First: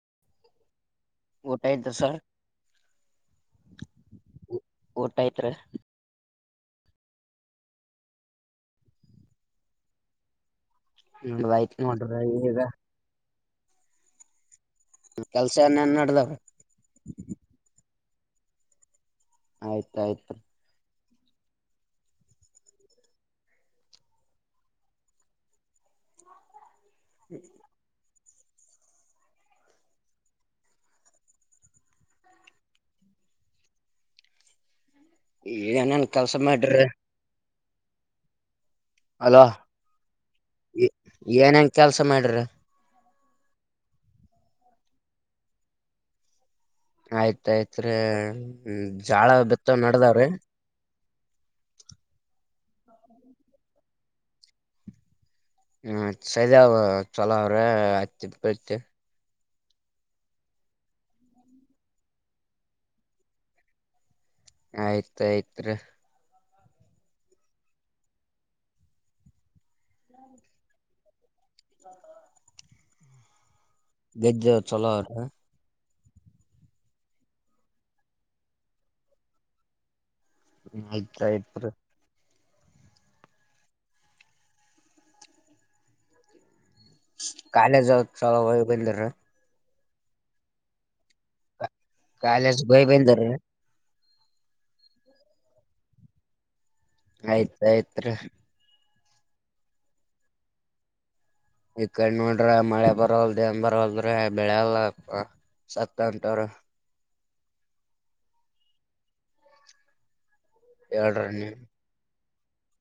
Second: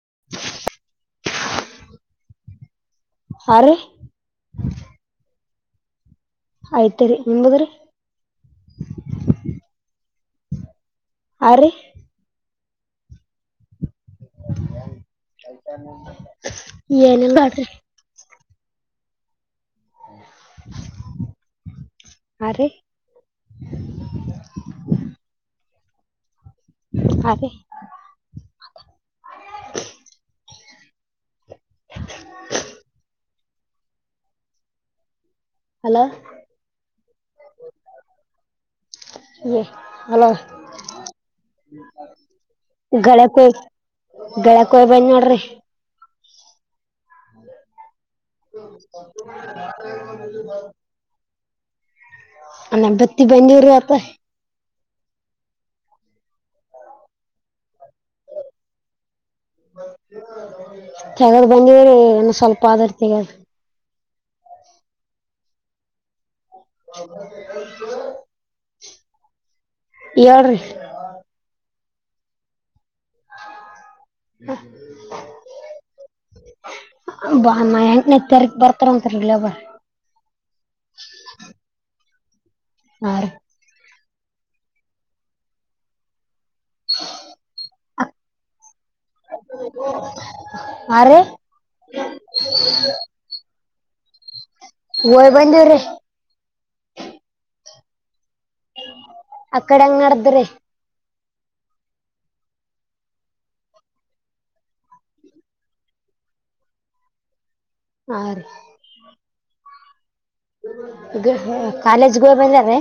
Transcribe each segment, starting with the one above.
[unintelligible] ಊಟ ಆಯ್ತ ಸರ್ ಹಾ ರೀ ಓಟ ಆಯ್ತ್ ಆಯ್ತೇರಿ ನಿಮಂಬದ್ರಿ ನೋಡುವ ಆಯ್ತ ನೋಡ ಈಗ ಕೆಲ್ಸ ಏನೇನ್ ನಡ್ದಾವ್ರಿ ಏನೆಲ್ಲ ಮಾಡ್ರಿ ಆಯ್ತಾಯ್ತ್ ಅ ಅ [unintelligible] ಹಲೋ ಈಏನನ್ ಕೆಲ್ಸ ಮಾಡ್ರ ಅಲೋ ಇ ಅಲ ಏನೇನ್ ಕೆಲ್ಸ ಮಾಡ್ರಿ ಳಕ್ಕೋಯಿ ಳಕೋಯಿ ಬಂದ್ ನೋಡ್ರಿ ಆಯ್ತಾಯ್ತ್ರಿೀ ಜಾಳ ಬಿತ್ತವ ನಡದಾವ್ರೀ ಅ ನಂಬತ್ತಿ ಬಂದಿರು ಅತ ಹ್ಮ ಸದ ಚಲೋ ಅವ್ರೆ ಆತಿತಿ ತಗದ್ ಬಂದಿದ್ರಿ ಏನು ಸ್ವಲ್ಪ ಆದಾರ್ ತೆಗದು ಆಯ್ತ್ಾಯ್ತ್ ಹ ಎಳ್ರೀ ಗದ್ದೆ ಚಲೋ ಅವ್ರ ಹ್ಮ ಬಾಮ ಹೆಂ ತಾರ ಬರ್ತಾರ ಉಂತಲ್ಲ ಬ ಆಯ್ತ ಆಯ್ತು ಹಾ ಕಾನ ಚಲ ಬ ಅ ರ ಕಲಸ ಭಯ ಬಂತ ಹ ಬಂದೇವ್ರೆ ಆಯ್ತ್ಾಯಯ್ತ್ ಅ ಕಡೆ ಹಂಗ ನಡ್ದ್ರೆ ಈ ಕಡೆ ನೋಡ್ರ ಮಳೆ ಬರಲ್ ದೇನ್ ಬರಲ್ದ್ರ ಬೆಳೆಲ್ಲಪ್ಪ ಸತ್ತಂತಾರ ಹಾ ರೀ ಹೇಳ್ರಿ ನೀ ಕಾಲೇಜ್ ಗೋಯ್ ಬಂದ ರೆ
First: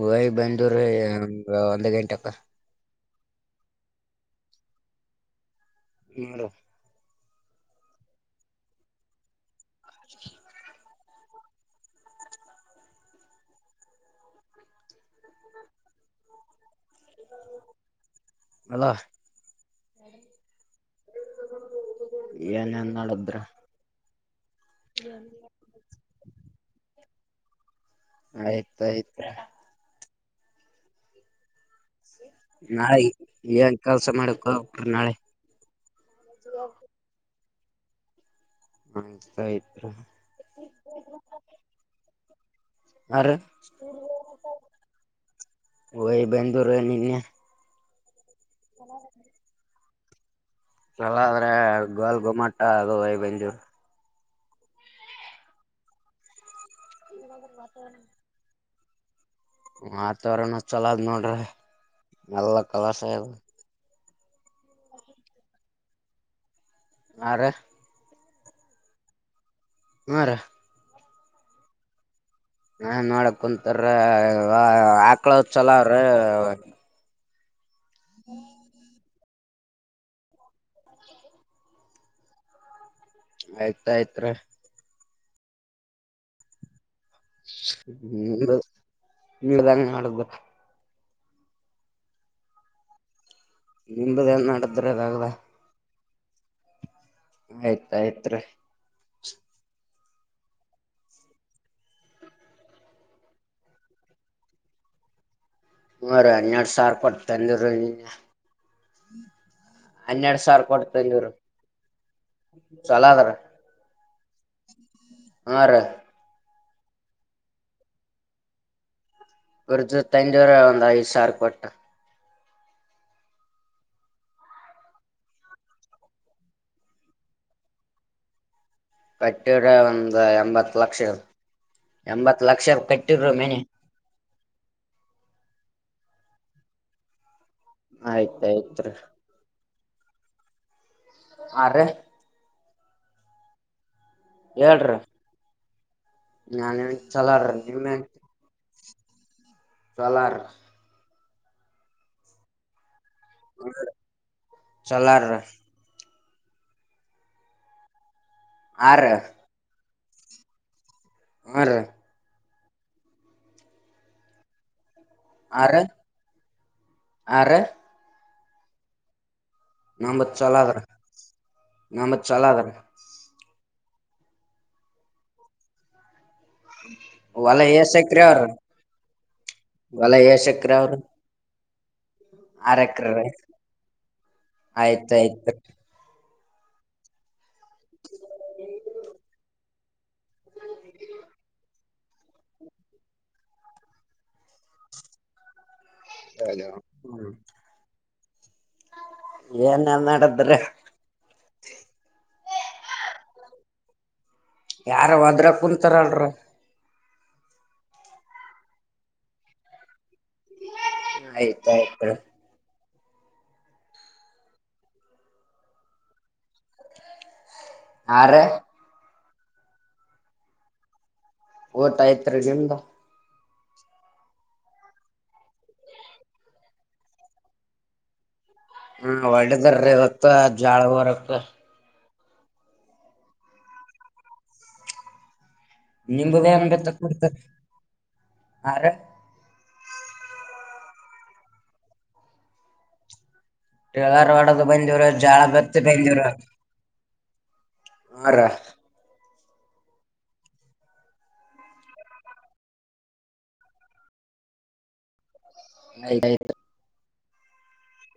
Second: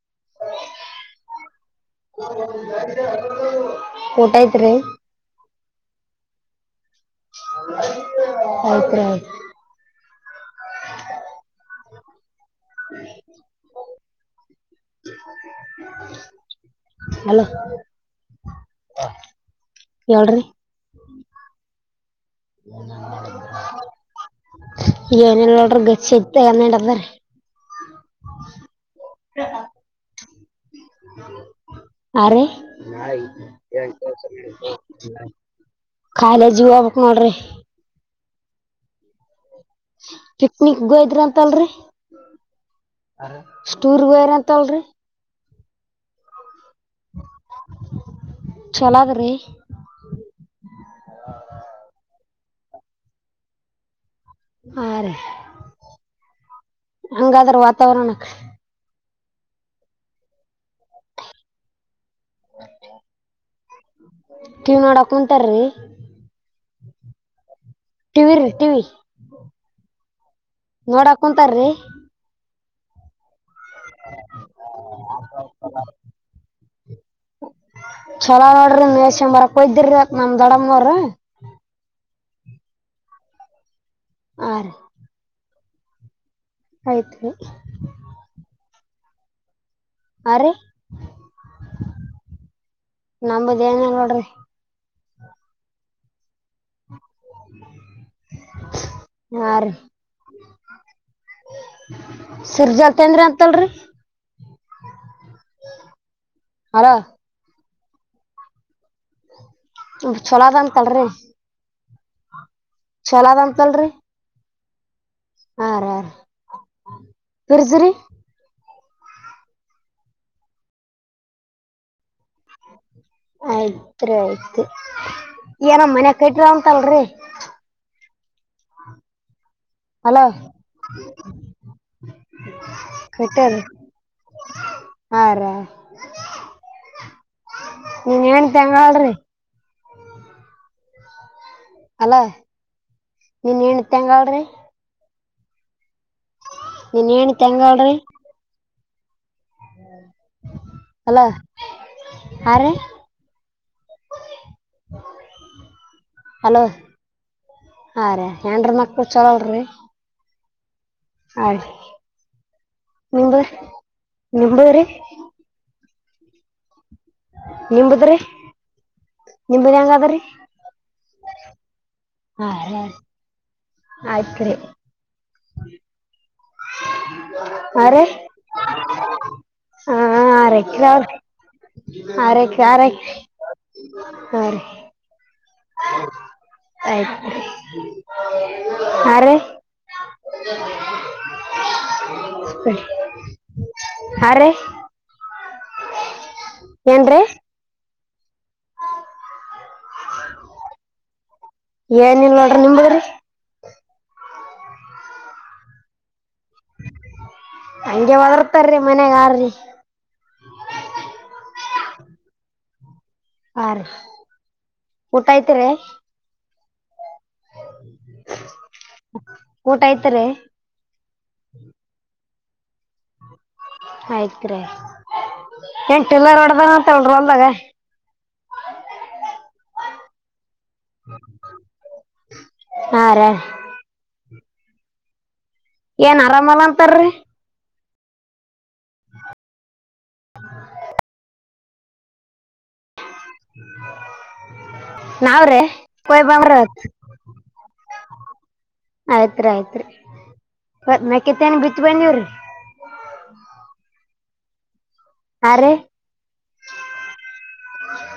ಹೋಗಿ ಬಂದವ್ರಿ ಒಂದ್ ಗಂಟೆಕ ಊಟ [inaudible] ಹ ಆತರ [inaudible] ಹ್ಮ ಅಲೋ ಅಲ ಹೇಳ್ರಿ ಏನೇನ್ ನೋಡದ್ರ ಏನ್ ಇಲ್ ನೋಡ್ರಿಗಚ್ಚತದಾರ ಯತ ಇತ ಆರಿ ನಾಳೆ ಏನ್ ಕೆಲ್ಸ ಮಾಡಕ್ ಹೋಗ್ಬಿಟ್ರಿ ನಾಳೆ ಕಾಲೇಜ್ ಹೋಗ್ಬೇಕ್ ನೋಡ್ರಿ ಹ್ಮ್ ಆಯ್ತು ಪಿಕ್ನಿಕ್ಗೋಯ್ರ ಅಂತಲ್ರಿ ಅರ ಟೂರ್ ಹೋಗಿದ್ರಂತೆಳ್ರಿ ಓಯ್ ಬೆಂಗಳೂರಲ್ಲಿ ಛಲವಾದರೆ ಹಲಾದ್ರೆ ಗಲ್ ಗುಮಟ್ಟ ಅದು ಬೆಂಜೂ ಹಾ ರೀ ಹಂಗಾದ್ರ ವಾತಾವರಣ ವಾತಾವರರಣ ಚಲೋದ್ ನೋಡ್ರಿ ಎಲ್ಲ ಕಲಸ ಇಲ್ ಕಿವ್ ನೋಡಕ್ ಉಂಟಾರಿ ಆ ರಿ ಟಿವಿ ರೀ ಟಿವಿ ಅರೆ ನೋಡಾ ಕುಂತಾರೀ ನಾ ನೋಡ ಕುಂತರ ಆಕ್ಳ ಚಲ ಅವ್ರೀ ಚಲೋ ನೋಡ್ರಿ ಮ ಶಂಬರಕ್ಯ್ದಿರಿ ಅ ನಮ ದಡರ್ರಿ ಆಯ್ತಾಯಯ್ತ್ ಹಾಂ ರೀ ಆಯ್ತು ರೀ ಹ್ಮ ನೀದಂಗ ಮಾಡುದು ಹಾಂ ರೀ ನಮ್ಮದು ಏನಿಲ್ಲ ನಿಮ್ದ ನೋಡ್ರಿ ಎನ್ ನಡದ್ರ ಯಾಗದ ಆಯ್ತಾಯ್ತ್ರಿ ಆರಿ ಸರ್ ಜಾಲ್ತ ಅಂದ್ರಿ ಅಂತಲ್ರಿ ಹರ ಅನ್ಯಡು ಹಲೋ ಸಾರ್ ಕೊಡ್ತರ ಹನ್ನೆರಡು ಚಲೋ ಅದ ಸಾವಿರ ಕೊಡ್ತ ನೀರು ಚಲದ್ ಅಂತಲ್ರಿ ಹಾ ರಾರ ಪ್ರ್ರಜರಿ ಒ ಜವತ್ತಂಜೂರೆ ಒಂದ ಈಐ ಸಾರ್ ಕೊಟ್ಟ ಆಯ್ತ್ರಿ ಆಯ್ತು ಏನ ಮನ್ಯಕ ಇಟ್ರ ಅಂತಲ್ರಿ ಆ ಕಟ್ಟ್ರ ಒಂದ್ ಹಲೋ ಎಂಬತ್ ಲಕ್ಷ ಎಂಬತ್ ಲಕ್ಷ ಕಟ್ಟಿದರು ಕಟ್ಟಾರಿ ಮನಿ ಹಾ ರಾ ನೀನ್ ಏನ್ಂತ ಆಯ್ತಾಯ್ತ್ರಿ ಹೆಂಗಳ್ರಿ ಆರ ನೀನ್ ಏನ ಇತ್ತ ಹೆಂಗಳ್ರಿ ನಾನ ನಿನ್ ಹೆಣ್ ಚಲಾರ ನಿ ತಂಗಾಳ್ರಿ ಚಲಾರ ಅಲ ಯ ರೀ ಚಲಾರ ಹಲೋ ಹಾ ರೀ ಏನ್ರ ಹಾ ಮಕ್ಳು ರಿ ಚಲಲ್ೀ ಅ ಹ್ಮ್ ರಿ ನಿರಿ ನಿ ರೀ ಆ ನಿಂಬುದ್ರಿ ನಿಂಬನ್ ಹೆಂಗ ಅದ್ರರಿ ನಮ್ದ ಚಲೋ ಅದ್ರಿ ನಮ್ದ ಚಲೋ ಅದ್ರಿ ಹ ಆಯ್ತ್ರ ಒಲ್ಲ ಎಸೆ ಕ್ರರು ಮಲ ಹಾಂ ಯಶ ಆರೈಕೆ ಅಕರಾವ ಆರೈಕೆ ಆರ ಆರೈಕೆ ಎಕರಾವ ಹಾಂ ರೀ ಆಯ್ತ ಆಯ್ತು ಆಯ್ತು ಯಾರು [unintelligible] ಹ ರಿ ಅದ ಹ್ಮ್ ಏನ ನಡದ್ರ ಬರ್ರಿ ಏನ ಇಲ್ ನೋಡ್ರಿ ನಿಮ್ರಿ ಯಾರ ಒದ್ರ ಕುಂತಾರಲ್ರ ಹಂಗೆ ಹೊದರ್ತಾರಿ ಮನ್ಯಗಾರ್ರಿ ಆಯ್ತ ಆ್ ಹಾ ರೀ ಊಟ ಐ್ತಿ ರ ಆರಿ ಊಟ ಆಯ್ತಾರೆ ಊಟ ಆಯ್ತರಿ ನಿಮ್ದ ಆಯ್ತ್ರೆ ಎಂಟು ಎಲ್ಲಾರ ಒಡ್ದನ ಅಂತ ಹೇಳರಿ ಅಲ್ದಾಗ ಹ್ಮ ಒಳ್ಳೇದರೀ ಇವತ್ತು್ ಜಾಳ ಬರಕ್ ಹಾರ ಏನ್ ಇ ಆರಾಮಲ್ಲ ವೇಂಬತ್ತ ಅಂತಾರ್ರಿ ಕೊಡ್ತ ಆರ [unintelligible] ಗಾರ ಒಡದು ಬಂದವರು ಜಾಳ ನಾವ್ರಿ ಬತ್ತಿ ಕೊಯ್ ಬಂದವರು ಬಂದ್ರ ಹಾ ರಾ ಆಯ್ತ್ರಿ ಆಯ್ತ್ರಿ ಮ ಕೆತ್ತ ನ್ ಬಿತ್ ಬಂದವ್ರಿ ಆ್ತಯ್ತು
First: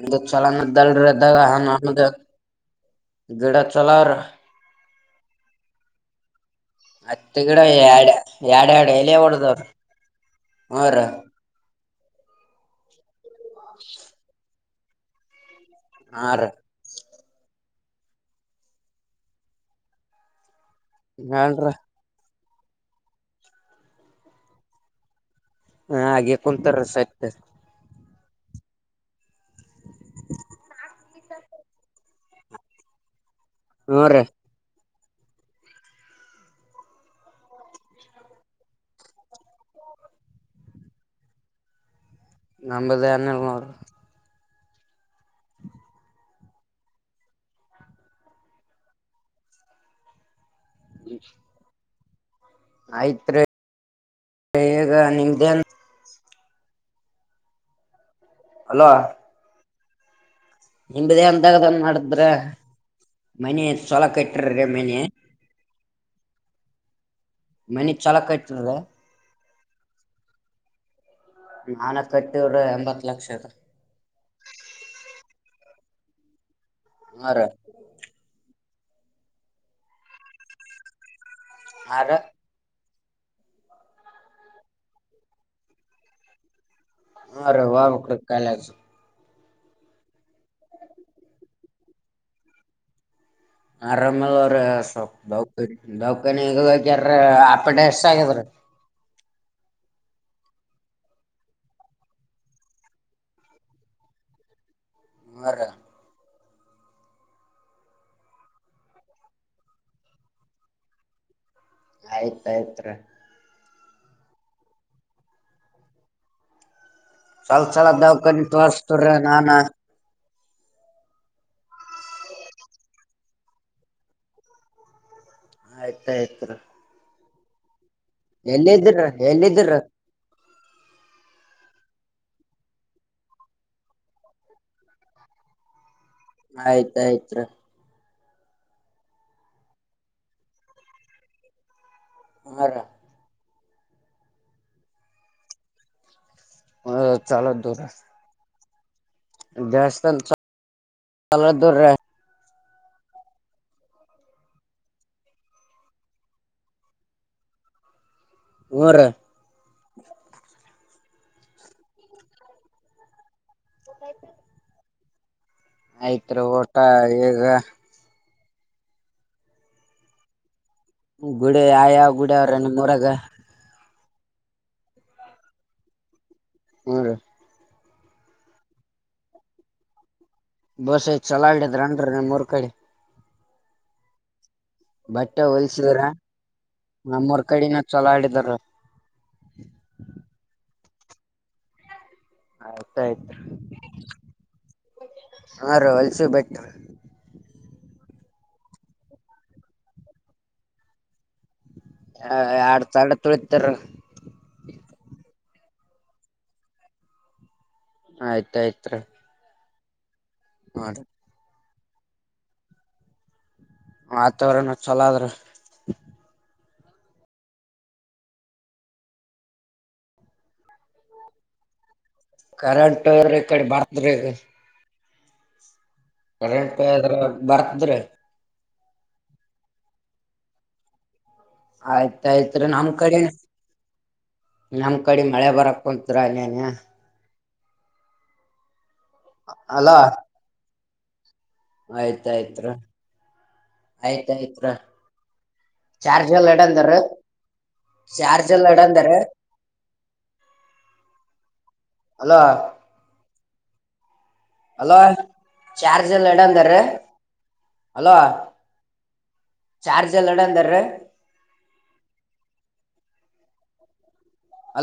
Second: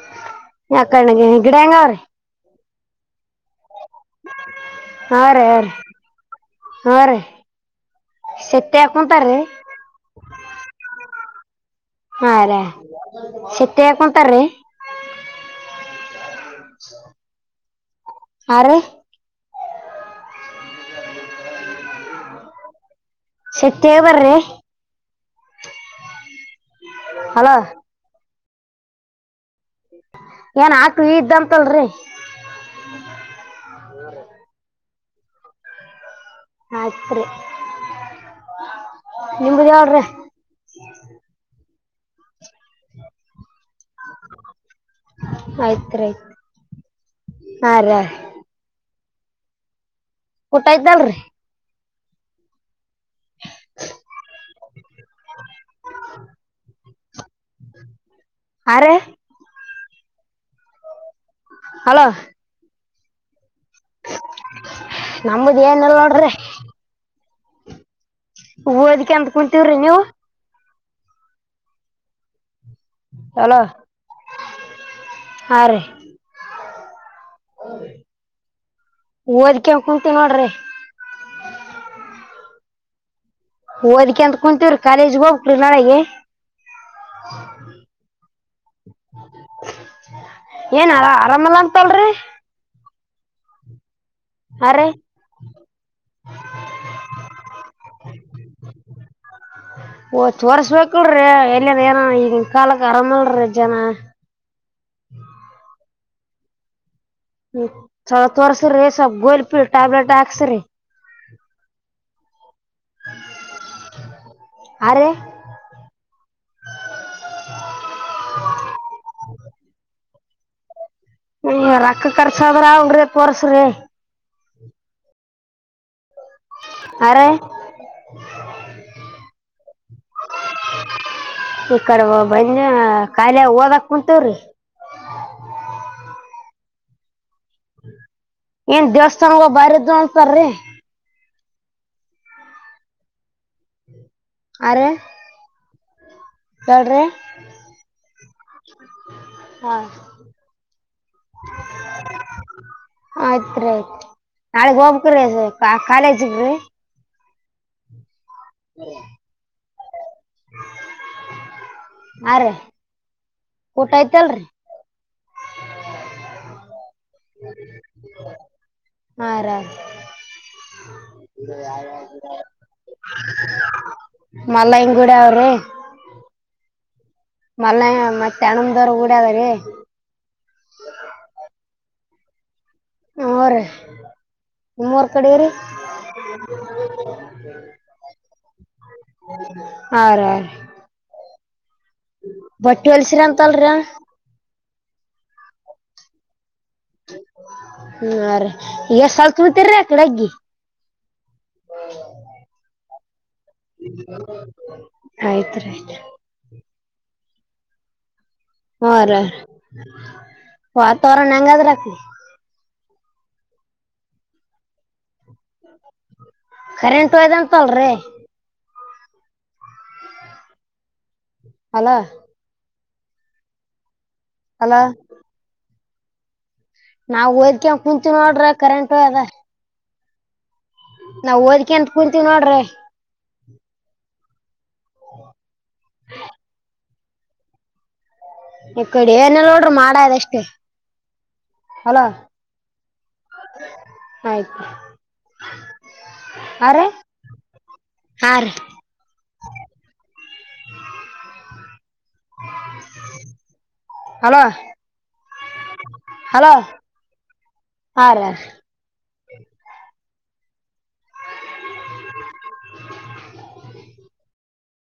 ಒಂದು ಯಾಕಣ್ಣ ಚಲನದ್ದಲ್ದ ಹ ಗಿಡ ಹೆಂಗಾವ್ರಿ [inaudible] ಗಡ ಚಲಾವರ ಹಾ ರ ಯ ರೀ ಹಾ ರೀ ಹತ್ತು ಗಿಡ ಎ ಎರಡು ಸೆತ್ತೆ ಎರಡು ಎಲ್ಲಿ ಹಾಕೊಂತಾರ್ರಿ ಹೊಡದವ್ರ ಹರ ಹಾ ರಾ ಶತಂತಾರೀ ಹಾ ರೀ ಹ ಆರ ನನ್ರ ಶತ್ಯ ಬರ್ರೆ ಹ ಹಾಗೆ ಕುಂತರಸ ಆಯ್ತ ಹಲೋ ಏನ್ ಹಾಕ್ ಇದ್ದಂತಲ್ರಿ ಹ್ಮ ರ ಹತ್ರಿ ನಿಮ್ದ ಯಾವ್ರೀ ನಂಬದ ಹನ್ನಲ್ನೋರು ಆಯ್ತ್ಯ್ತ್ ಹಾ ರ ಊಟ ಇದ್ದಲ್ರರಿ ಆಯ್ತ್ರಿ ಈಗ ನಿಮ್ದೇನ್ ಹಾ ಹಲೋ ರೀ ನಿಂಬದೇ ಅಂದಾಗದನ್ ಹಲೋ ಮಾಡಿದ್ರ ಮನೆ ಎಷ್ಟು ಚಲೋ ಕಟ್ಟ್ರಿ ಮನೆ ನಮ್ಮದು ಏನಿಲ್ಲ ನೋಡ್ರಿ ಮನಿ ಚಲ ಕ ಇತ್ರ ಓದ್ಕ್ಯಂತ ಕುಂತೀವ್ರಿ ನೀವು ನಾನ ಕಟ್ಟಿವರ ಎಂಬತ್ ಲಕ್ಷ ಅದ ಆರಿ ಹರ ಓದ್ಕ ಕುೂತಿ ನೋಡ್ರಿ ಆ ಓದ್ಿಕ ಅಂತ ಕುಂತೀವ್ರಿ ಕಾಲೇಜ್ಗೆ ಹೋಗ್್ರಿ ನಾಳಗೆ ಹಾ ರ ವ ಮಳ ಕಾಲ ಏನ ಆರಾಮಲ್ಲ ಅಂತಲ್ರಿ ಆರಾಮದ ಹಾ ರೀ ಅವ್ರಪ್ ದೌ ದೌಖಾನಿಗ್ಯಾರ ಆಪಡೆ ಎಷ್ಟ ಆಗ್ಯದ್ರೀ ಓ ತೋರ್ಸ್ಬೇಕಲ್್ರಿ ಎಲ್ಲಿನ್ ಏನ ಈಗನ್ ಕಾಲಕ್ ಆರಾಮಲ್ರಿ ಜನ ಹರ ಹ್ಮ ತೋರ್ಸ್ರಿ ಸ್ಲ್ ಗೋಲ್ಪಿ ಟ್ಯಾಬ್ಲೆಟ್ ಹಾಕ್ಸ್ರಿ ಆಯ್ತ್ ಆಯ್ತ್ರಿ ಆ ಸವಲ್ ಸಲ ದವಕನ್ಿ ತೋರ್ಸ್ತರ್ರ ನಾನ ಹ ರೊಕ್ಕ ಕರ್ಸದ್ರ ಅವಂಗ್ರಿ ತೋರ್ಸ್ರಿ ತತ್ರ ಅರೆ ಎಲ್ಲಿದಿ್ರ ಎಲ್ಲಿದ್ದಿ್ರ ಈ ಕಡೆ ಬಂದ ಖಾಯಿಲೆ ಓದಕ್ ಕುಂಂತವ್ರಿ ಆಯ್ತ್ಾಯ್ತ್ ಏನ್ ದೇವಸ್ಥಾನಗ ಬಾರ ಇದರು ಅಂತಾರಿ ಆರ ಆರೆ ಹ ಚಾಲೋತ್ ದೂರ ಹಾ ದಸ್ಥಾನರ ಆಯ್ತ್ರಿೀ ಆಯ್ತ್ ನಾಳಗ್ ಹೋಗಬ್ರಿ ಕಾಲೇಜ್ರಿ ಮೂರ ಹ ರೀ ಊಟ ಐ್ತಲ್ರಿ ಆಯ್ತ್ರಿ ಊಟ ಈಗ ಹಾರಾಮ ಗುಡ ಯ ಯಾವ ಗುಡ ಅವ್ರ ನಿ ಮೂರಗ ಮಲ್ಲಂಗೂಡ ಅವ್ರೀ ಹ್ಮ ರ ಮಲ್ಲ ಮತ್ತೆ ಅಣ ದರ ಡದ ರೀ ಬಸ ಚಲವಡತ್ ರಾಂಡ್ರೆ ಮರಕಡಿ ಹಾ ರ ಬಟ್ಟೆ ಹೊೋಲ್ಸಿದ್ರ ನಮ್ಮೂರ್ ಕಡಿನ ಚಲೋ ಆಡಿದಾರ ಹಾ ರ ಯ ರೀ ಬಟ್ಟಿ ಹೊಲ್ಸಿರ ಆಯ್ತಾಯ್ತ್ ಅಂತಲ್ರ ಹಾ ರಲ್ ಸ ಬೆಟ್ಟ ಹ್ಮ್ರೀ ಎಷ್ಟ ಸಲ್ತ್ತಿ ಆ ಕಡೆಗಿ ಹ ಆಡ್ತಡ್ ಆಯ್ತ್ರಿೀ ಆಯ್ತಾಯ್ತ್ ಹಾ ಹೊತ ರಿ ಅವರ ನಂಗತ್ ರಾಕಲಿ ಆತ್ವ್ರನ ಚಲೋ ಆದ್ರ ಕರೆಂಟ್ ಅಯದಂತ ಅಲ್ರಿ ಅಲ ಕರೆಂಟ್ ಈ ಕಡೆ ಬರ್ದ್ರಿ ಹಲೋ ಇದ್ರ ನಾವವು ಓದ್ಕ ಬರ್ತದ್ರಿ ಕುಂಚ ನೋಡ್ರ ಕರೆಂಟ ಅದ ನಾವ್ ಓದ್ಿಕೆ ಅಂತ ಕುೂಂತೀವಿ ಆಯ್ತಾಯ್ತ್ ನೋಡ್ರಿ ರಿ ನಮ್ ಕಡೆನು ನಮ್ ಕಡಿ ಮಳೆ ಬರಕ್ ಕುಂತರ ನೀೇನ ಹ ಕೊಡಿ ಏನೆಲ್ಲ ನೋಡ್ರಿ ಮಾಡದ್ ಅಷ್ಟೇ. ಹಲೋ ಆಯ್ತಾಯ್ತ್ ಆಯ್ತು ಆಯ್ತಾಯ್ತ್. ಚಾರ್ಜ್ ಎಲ್ಲ ಹಾ ರೀ ಎಡಂದಾರ್ ಹಾ ಚಾರ್ಜ್ ರೀ ಎಲ್ಲ ಎಡಂದಾರ್. ಹ. ಅಲೋ ಚಾರ್ಜ್ ಎಲ್ಲ ಎಡಂದಾರ್. ಹರ. ಚಾರ್ಜ್ ಎಲ್ಲಡ ಅಂದಾರ.